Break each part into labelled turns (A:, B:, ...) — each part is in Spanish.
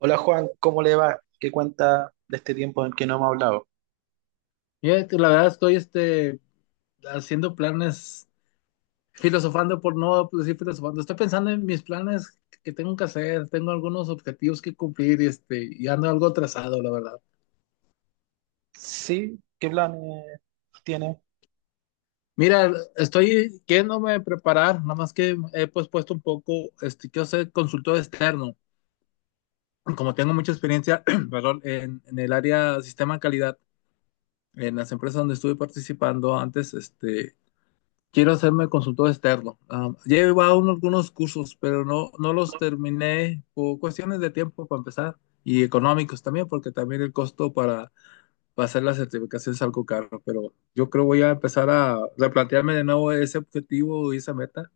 A: Hola Juan, ¿cómo le va? ¿Qué cuenta de este tiempo en que no hemos hablado?
B: Fíjate, la verdad estoy haciendo planes, filosofando, por no, pues, decir filosofando. Estoy pensando en mis planes que tengo que hacer, tengo algunos objetivos que cumplir y ando algo atrasado, la verdad.
A: Sí, ¿qué planes tiene?
B: Mira, estoy queriéndome preparar, nada más que he, pues, puesto un poco, quiero ser consultor externo. Como tengo mucha experiencia, perdón, en el área sistema de calidad, en las empresas donde estuve participando antes, quiero hacerme consultor externo. Ah, ya he llevado algunos cursos, pero no los terminé por cuestiones de tiempo para empezar y económicos también, porque también el costo para hacer la certificación es algo caro. Pero yo creo voy a empezar a replantearme de nuevo ese objetivo y esa meta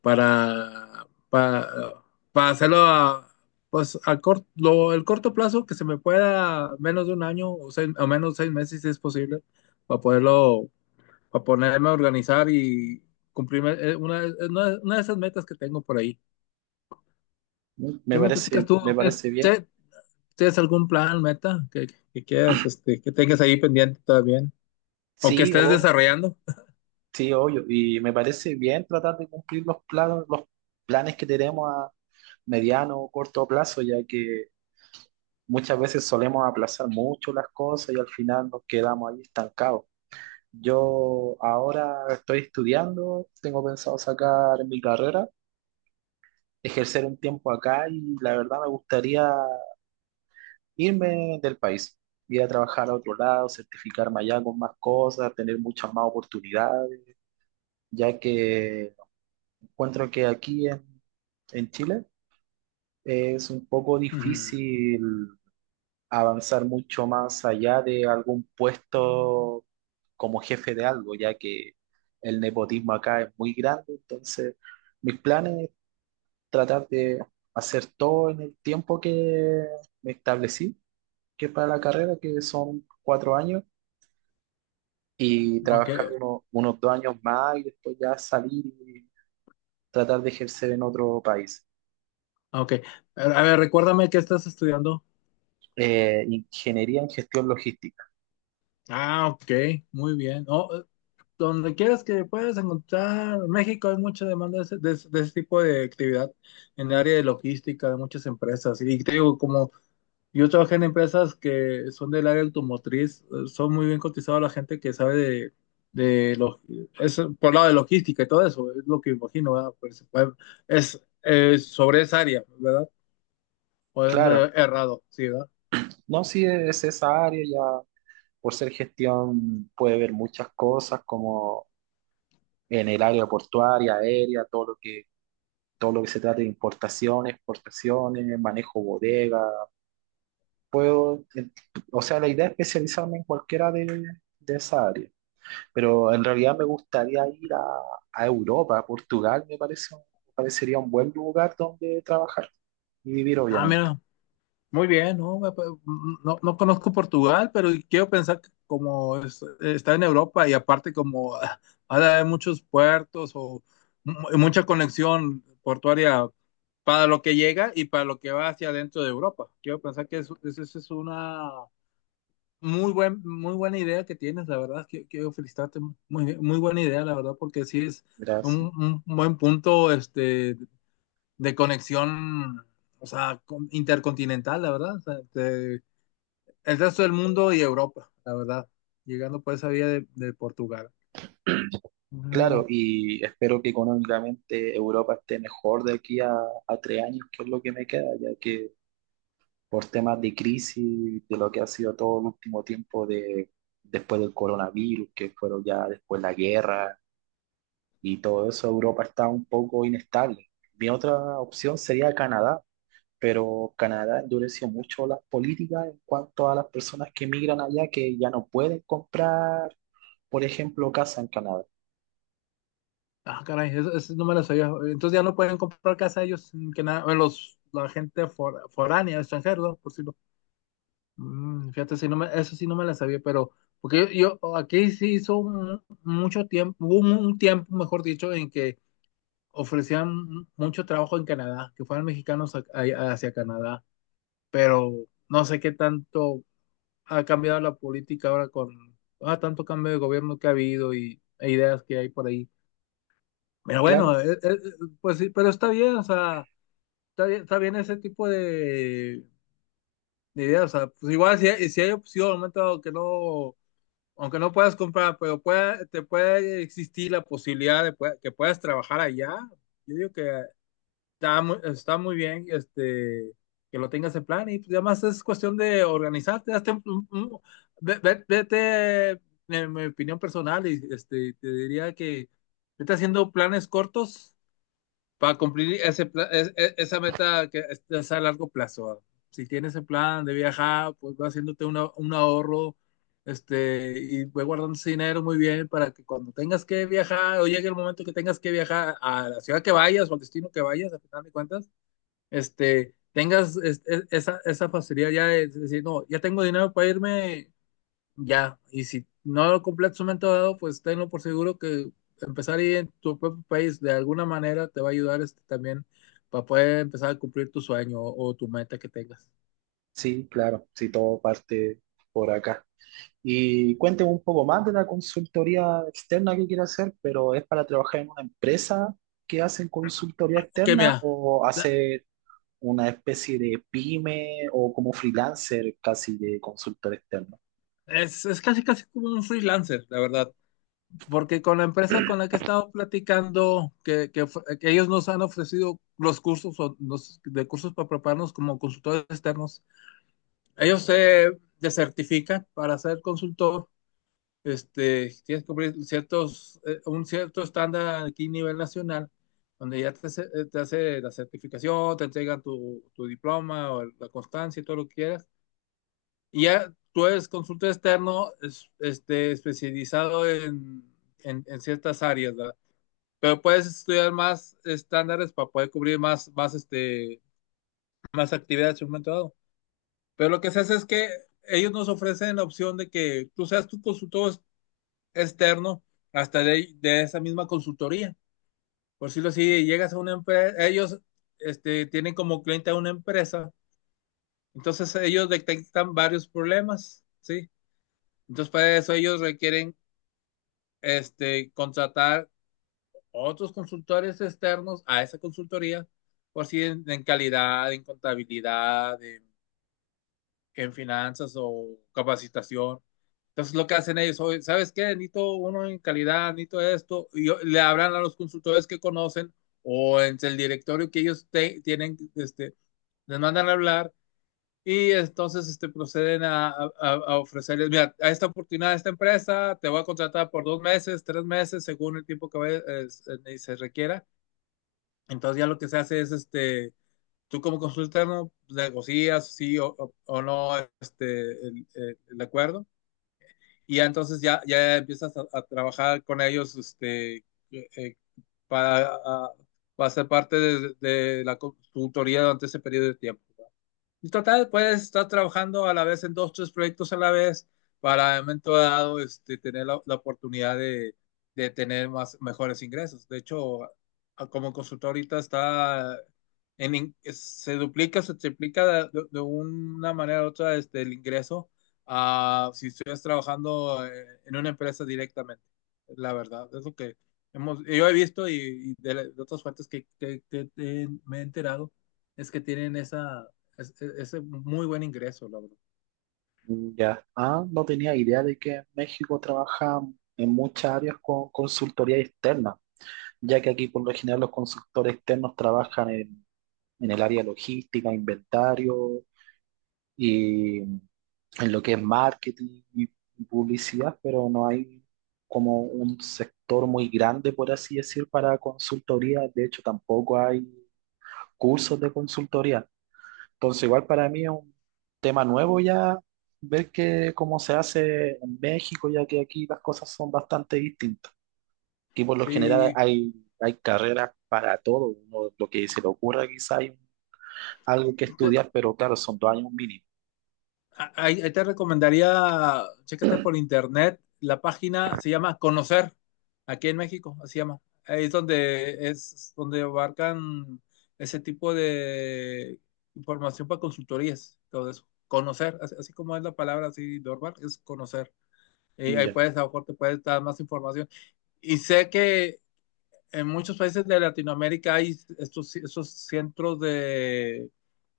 B: para, para, para hacerlo a, pues, el corto plazo que se me pueda, menos de un año o o menos 6 meses si es posible, para poderlo para ponerme a organizar y cumplirme una de esas metas que tengo por ahí.
A: Mm, me
B: ¿Qué me platicas
A: parece,
B: tú?
A: me
B: ¿Tienes,
A: parece bien.
B: che- tienes algún plan, meta que quieras, que tengas ahí pendiente todavía? ¿O
A: Sí,
B: que estés
A: o
B: desarrollando?
A: sí, obvio. Y me parece bien tratar de cumplir los planos, los planes que tenemos a mediano o corto plazo, ya que muchas veces solemos aplazar mucho las cosas y al final nos quedamos ahí estancados. Yo ahora estoy estudiando, tengo pensado sacar mi carrera, ejercer un tiempo acá y la verdad me gustaría irme del país, ir a trabajar a otro lado, certificarme allá con más cosas, tener muchas más oportunidades, ya que encuentro que aquí en Chile es un poco
B: Ujú.
A: difícil avanzar mucho más allá de algún puesto como jefe de algo, ya que el nepotismo acá es muy grande, entonces mis planes es tratar de hacer todo en el tiempo que me establecí, que es para la carrera, que son 4 años, y
B: Ok,
A: trabajar unos 2 años más y después ya salir y tratar de ejercer en otro país.
B: ok. A ver, recuérdame qué estás estudiando.
A: Ingeniería en gestión logística.
B: Ah, ok, muy bien. No. Donde quieras que puedas encontrar, en México hay mucha demanda de ese, de ese tipo de actividad en el área de logística de muchas empresas. Y te digo, como yo trabajé en empresas que son del área automotriz, son muy bien cotizados la gente que sabe de lo- es por lado de logística y todo eso, es lo que imagino, ¿verdad? Pues, bueno, es sobre esa área, ¿verdad? O ando
A: Claro,
B: errado, sí, ¿verdad?
A: no, si es esa área, ya por ser gestión puede ver muchas cosas como en el área portuaria, aérea, todo lo que se trate de importaciones, exportaciones, manejo bodega. Puedo, o sea, la idea es especializarme en de esa área. Pero en realidad me gustaría a Europa, a Portugal, me parece, me parecería un buen lugar donde trabajar y vivir,
B: Ah,
A: obviamente.
B: mira, muy bien. No, no conozco Portugal, pero quiero pensar que como está en Europa, y aparte como, ha de haber muchos puertos o mucha conexión portuaria para lo que llega y para lo que va hacia adentro de Europa. Quiero pensar que eso es una muy buena idea que tienes, la verdad. Quiero felicitarte, muy, muy buena idea, la verdad, porque sí es
A: Gracias.
B: un buen punto, de conexión, o sea, intercontinental, la verdad. O sea, el resto del mundo y Europa, la verdad. Llegando por esa vía de Portugal.
A: Claro,
B: Ándale.
A: y espero que económicamente Europa esté mejor a 3 años, que es lo que me queda, ya que por temas de crisis, de lo que ha sido todo el último tiempo de, después del coronavirus, que fueron ya después la guerra y todo eso, Europa está un poco inestable. Mi otra opción sería Canadá, pero Canadá endureció mucho las políticas en cuanto a las personas que emigran allá que ya no pueden comprar, por ejemplo, casa en Canadá.
B: Ah, caray, eso no me lo sabía. Entonces ya no pueden comprar casa ellos, que nada, bueno, la gente foránea, extranjero, ¿no?, por si lo. Fíjate, eso sí no me la sabía, pero porque yo aquí sí hizo mucho tiempo, hubo un tiempo, mejor dicho, en que ofrecían mucho trabajo en Canadá, que fueran mexicanos hacia Canadá. Pero no sé qué tanto ha cambiado la política ahora con, tanto cambio de gobierno que ha habido e ideas que hay por ahí. Pero
A: Claro,
B: bueno, pues sí, pero está bien, o sea, está bien ese tipo de ideas. O sea, pues igual si hay opción, momento, aunque no puedas comprar, pero te puede existir la posibilidad de que puedas trabajar allá. Yo digo que está muy bien, que lo tengas en plan. Y pues, además es cuestión de organizarte. Hazte vete, en mi opinión personal, y te diría que vete haciendo planes cortos para cumplir ese, pla- es- esa meta que es a largo plazo. Si tienes el plan de viajar, pues va haciéndote un ahorro, y ve guardando ese dinero muy bien para que cuando tengas que viajar, o llegue el momento que tengas que viajar a la ciudad que vayas o al destino que vayas, a final de cuentas, tengas esa facilidad ya de decir, no, ya tengo dinero para irme, ya. Y si no lo completas en un momento dado, pues tenlo por seguro que empezar ahí en tu propio país de alguna manera te va a ayudar, también, para poder empezar a cumplir tu sueño o tu meta que tengas.
A: sí, claro, sí, todo parte por acá. Y cuénteme un poco más de la consultoría externa que quiere hacer, pero ¿es para trabajar en una empresa que hacen consultoría
B: Ok,
A: externa
B: mira,
A: o
B: la-
A: hacer una especie de pyme o como freelancer casi de consultor externo?
B: es, casi casi como un freelancer, la verdad, porque con la empresa con la que he estado platicando, que ellos nos han ofrecido los cursos o de cursos para prepararnos como consultores externos. Ellos se desertifican para ser consultor. Tienes que cumplir ciertos, un cierto estándar, aquí a nivel nacional, donde ya te hace la certificación, te entregan tu diploma o la constancia y todo lo que quieras. Y ya tú eres consultor externo, especializado en, en ciertas áreas, ¿verdad? Pero puedes estudiar más estándares para poder cubrir más actividades en un momento dado. Pero lo que se hace es que ellos nos ofrecen la opción de que tú seas tu consultor externo hasta de esa misma consultoría. Por decirlo así, llegas a una empresa, ellos, tienen como cliente a una empresa, entonces ellos detectan varios problemas, ¿sí? Entonces para eso ellos requieren, contratar otros consultores externos a esa consultoría, por si en, calidad, en contabilidad, en finanzas o capacitación. Entonces lo que hacen ellos hoy, ¿sabes qué? Necesito uno en calidad, necesito esto, le hablan a los consultores que conocen, o en el directorio que ellos tienen, les mandan a hablar. Y entonces, proceden a ofrecerles, mira, a esta oportunidad, a esta empresa, te voy a contratar por 2 meses, 3 meses, según el tiempo que se requiera. Entonces ya lo que se hace es, tú como consultano negocias sí o no, el acuerdo. Y ya, entonces ya empiezas a trabajar con ellos, eh, para, a, para ser parte de la consultoría durante ese periodo de tiempo. Y total, puedes estar trabajando a la vez en dos, tres proyectos a la vez, para en un momento dado, tener la oportunidad de tener mejores ingresos. De hecho, como consultor ahorita se duplica, se triplica de una manera u otra, el ingreso, a si estuvieras trabajando, en una empresa directamente. La verdad, es lo que yo he visto, y de otras fuentes que, me he enterado, es que tienen esa, es muy buen ingreso, la verdad.
A: Ya. Ah, no tenía idea de que en México trabaja en muchas áreas con consultoría externa, ya que aquí por lo general los consultores externos en el área logística, inventario y en lo que es marketing y publicidad, pero no hay como un sector muy grande, por así decir, para consultoría. De hecho, tampoco hay cursos de consultoría. Entonces, igual para mí es un tema nuevo ya ver que cómo se hace en México, ya que aquí las cosas son bastante distintas. Aquí por lo general
B: Sí,
A: hay carreras para todo, uno, lo que se le ocurra quizá hay algo que
B: te,
A: estudiar, pero claro, son 2 años mínimo.
B: ahí te recomendaría, chécate por internet, la página se llama Conocer, aquí en México, así se llama. Ahí es donde, abarcan ese tipo de información para consultorías, todo eso. Conocer, así, así como es la palabra, así normal, es conocer. Y ahí
A: Ya.
B: a lo mejor te puedes dar más información. Y sé que en muchos países de Latinoamérica hay estos centros de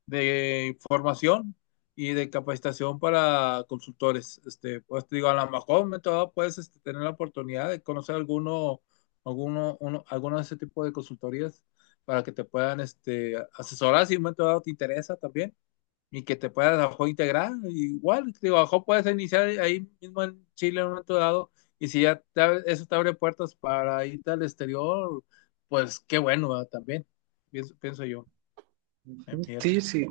B: de formación y de capacitación para consultores. Pues te digo, a lo mejor me puedes, tener la oportunidad de conocer alguno de ese tipo de consultorías para que te puedan, asesorar si en un momento dado te interesa también, y que te puedas a lo mejor integrar. Igual, te digo, a lo mejor puedes iniciar ahí mismo en Chile en un momento dado, y si ya eso te abre puertas para irte al exterior, pues qué bueno, ¿verdad? También, pienso yo,
A: Ujú. Sí,
B: fíjate.
A: sí.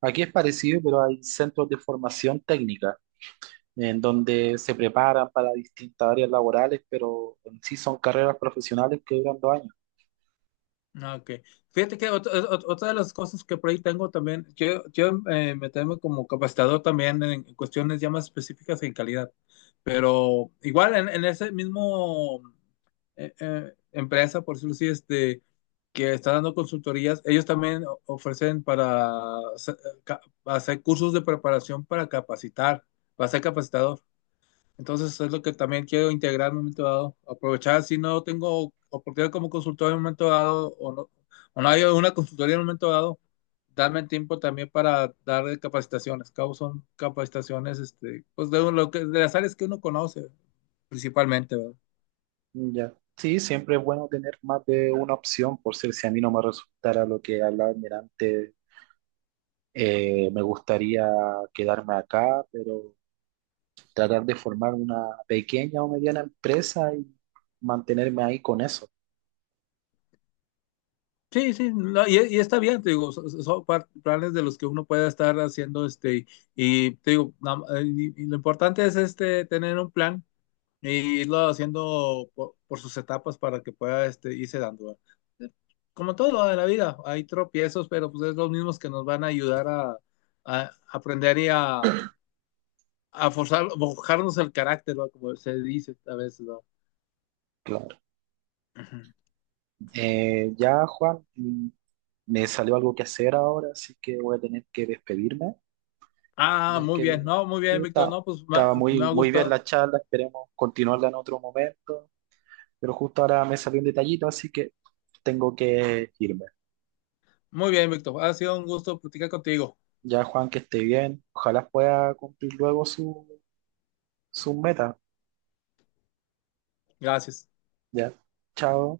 A: Aquí es parecido, pero hay centros de formación técnica en donde se preparan para distintas áreas laborales, pero en sí son carreras profesionales que duran 2 años.
B: Ah, ok. Fíjate que otra de las cosas que por ahí tengo también, yo me tengo como capacitador también en cuestiones ya más específicas en calidad. Pero igual en ese mismo, empresa, por decirlo así, que está dando consultorías, ellos también ofrecen para hacer, cursos de preparación para capacitar, para ser capacitador. Entonces es lo que también quiero integrar en un momento dado. Aprovechar, si no tengo oportunidad como consultor en un momento dado, o no hay una consultoría en un momento dado, darme el tiempo también para dar capacitaciones. Cabo son capacitaciones, pues de las áreas que uno conoce, principalmente, ¿verdad?
A: Ya. Sí, siempre es bueno tener más de una opción, por ser si a mí no me resultara lo que hablaba antes, me gustaría quedarme acá, pero tratar de formar una pequeña o mediana empresa y mantenerme ahí con eso.
B: Sí, sí, no, y está bien, te digo, son, planes de los que uno puede estar haciendo, te digo, y lo importante es, tener un plan. Y irlo haciendo por sus etapas para que pueda, irse dando, ¿verdad? Como todo en la vida, hay tropiezos, pero pues es los mismos que nos van a ayudar a, aprender, y a forjarnos el carácter, ¿verdad? Como se dice a veces, ¿verdad?
A: Claro.
B: Ujú.
A: Ya, Juan, mm, me salió algo que hacer ahora, así que voy a tener que despedirme,
B: Ah,
A: ya
B: muy
A: que
B: bien, no, muy
A: sí,
B: bien, Víctor, no, pues
A: estaba
B: me ha
A: muy bien
B: gustado.
A: la charla, esperemos continuarla en otro momento. Pero justo ahora me salió un detallito, así que tengo que irme.
B: Muy bien, Víctor, ha sido un gusto platicar contigo.
A: Ya, Juan, que esté bien. Ojalá pueda cumplir luego su, su meta.
B: Gracias.
A: Ya. Chao.